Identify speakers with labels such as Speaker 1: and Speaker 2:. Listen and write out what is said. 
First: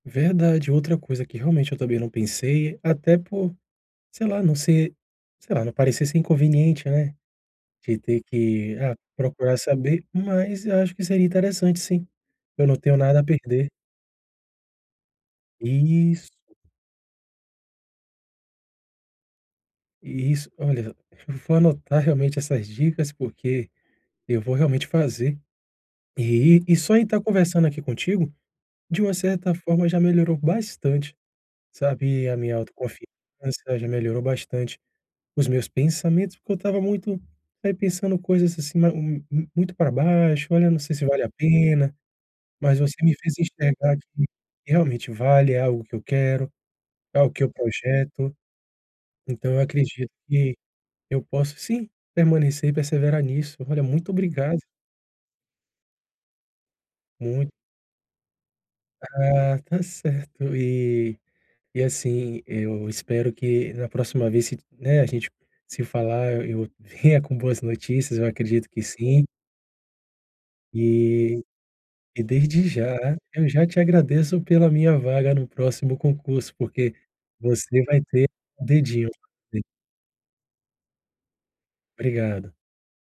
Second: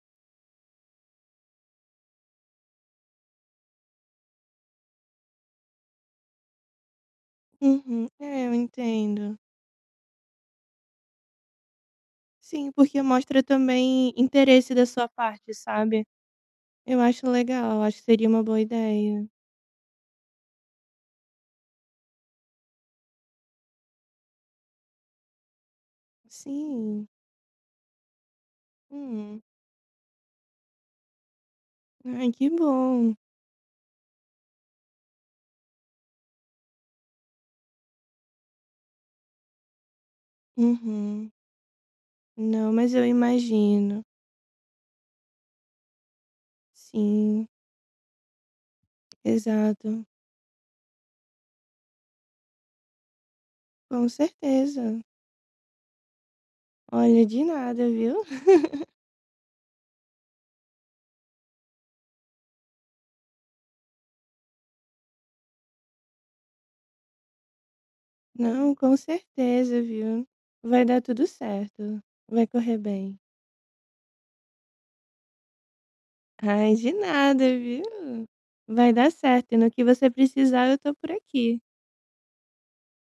Speaker 1: Verdade, outra coisa que realmente eu também não pensei, até por, sei lá, não ser, sei lá, não parecer ser inconveniente, né? De
Speaker 2: Uhum.
Speaker 1: ter
Speaker 2: É, eu
Speaker 1: que, ah,
Speaker 2: entendo.
Speaker 1: procurar saber, mas acho que seria interessante sim. Eu
Speaker 2: Sim,
Speaker 1: não tenho
Speaker 2: porque
Speaker 1: nada a
Speaker 2: mostra
Speaker 1: perder.
Speaker 2: também interesse da sua parte, sabe.
Speaker 1: Isso.
Speaker 2: Eu acho legal, eu acho que seria uma boa ideia.
Speaker 1: Isso. Olha, v v vo vou anotar realmente essas dicas, porque eu vou realmente fazer. E e só em
Speaker 2: Sim.
Speaker 1: tá conversando aqui contigo, de uma
Speaker 2: Hum.
Speaker 1: certa forma já melhorou bastante, sabe,
Speaker 2: Ai,
Speaker 1: a
Speaker 2: que
Speaker 1: minha autoconfiança,
Speaker 2: bom.
Speaker 1: já melhorou bastante os meus pensamentos, porque eu estava muito, aí, pensando coisas assim ma mu muito para baixo, olha, sei se vale a
Speaker 2: Uhum.
Speaker 1: pena,
Speaker 2: Não,
Speaker 1: mas
Speaker 2: mas
Speaker 1: você
Speaker 2: eu
Speaker 1: me fez enxergar
Speaker 2: imagino.
Speaker 1: que, realmente vale, é algo que eu quero, é o que
Speaker 2: Sim.
Speaker 1: eu projeto. Então eu
Speaker 2: Exato.
Speaker 1: acredito que eu posso sim, permanecer e perseverar nisso. Olha,
Speaker 2: Com
Speaker 1: muito obrigado.
Speaker 2: certeza. Olha, de
Speaker 1: Muito.
Speaker 2: nada, viu.
Speaker 1: Ah, tá certo. E e assim, eu espero que na próxima vez citi né, a gente se falar eu eu venha com boas notícias, eu acredito
Speaker 2: Não,
Speaker 1: que
Speaker 2: com
Speaker 1: sim.
Speaker 2: certeza, viu? Vai dar tudo
Speaker 1: E
Speaker 2: certo.
Speaker 1: e
Speaker 2: Vai
Speaker 1: desde
Speaker 2: correr
Speaker 1: já,
Speaker 2: bem.
Speaker 1: eu já te agradeço pela minha vaga no próximo concurso
Speaker 2: Ai,
Speaker 1: porque
Speaker 2: de nada,
Speaker 1: você
Speaker 2: viu.
Speaker 1: vai ter, o
Speaker 2: Vai
Speaker 1: dedinho
Speaker 2: dar certo e
Speaker 1: ali
Speaker 2: no que você precisar eu tô por aqui.
Speaker 1: Obrigado.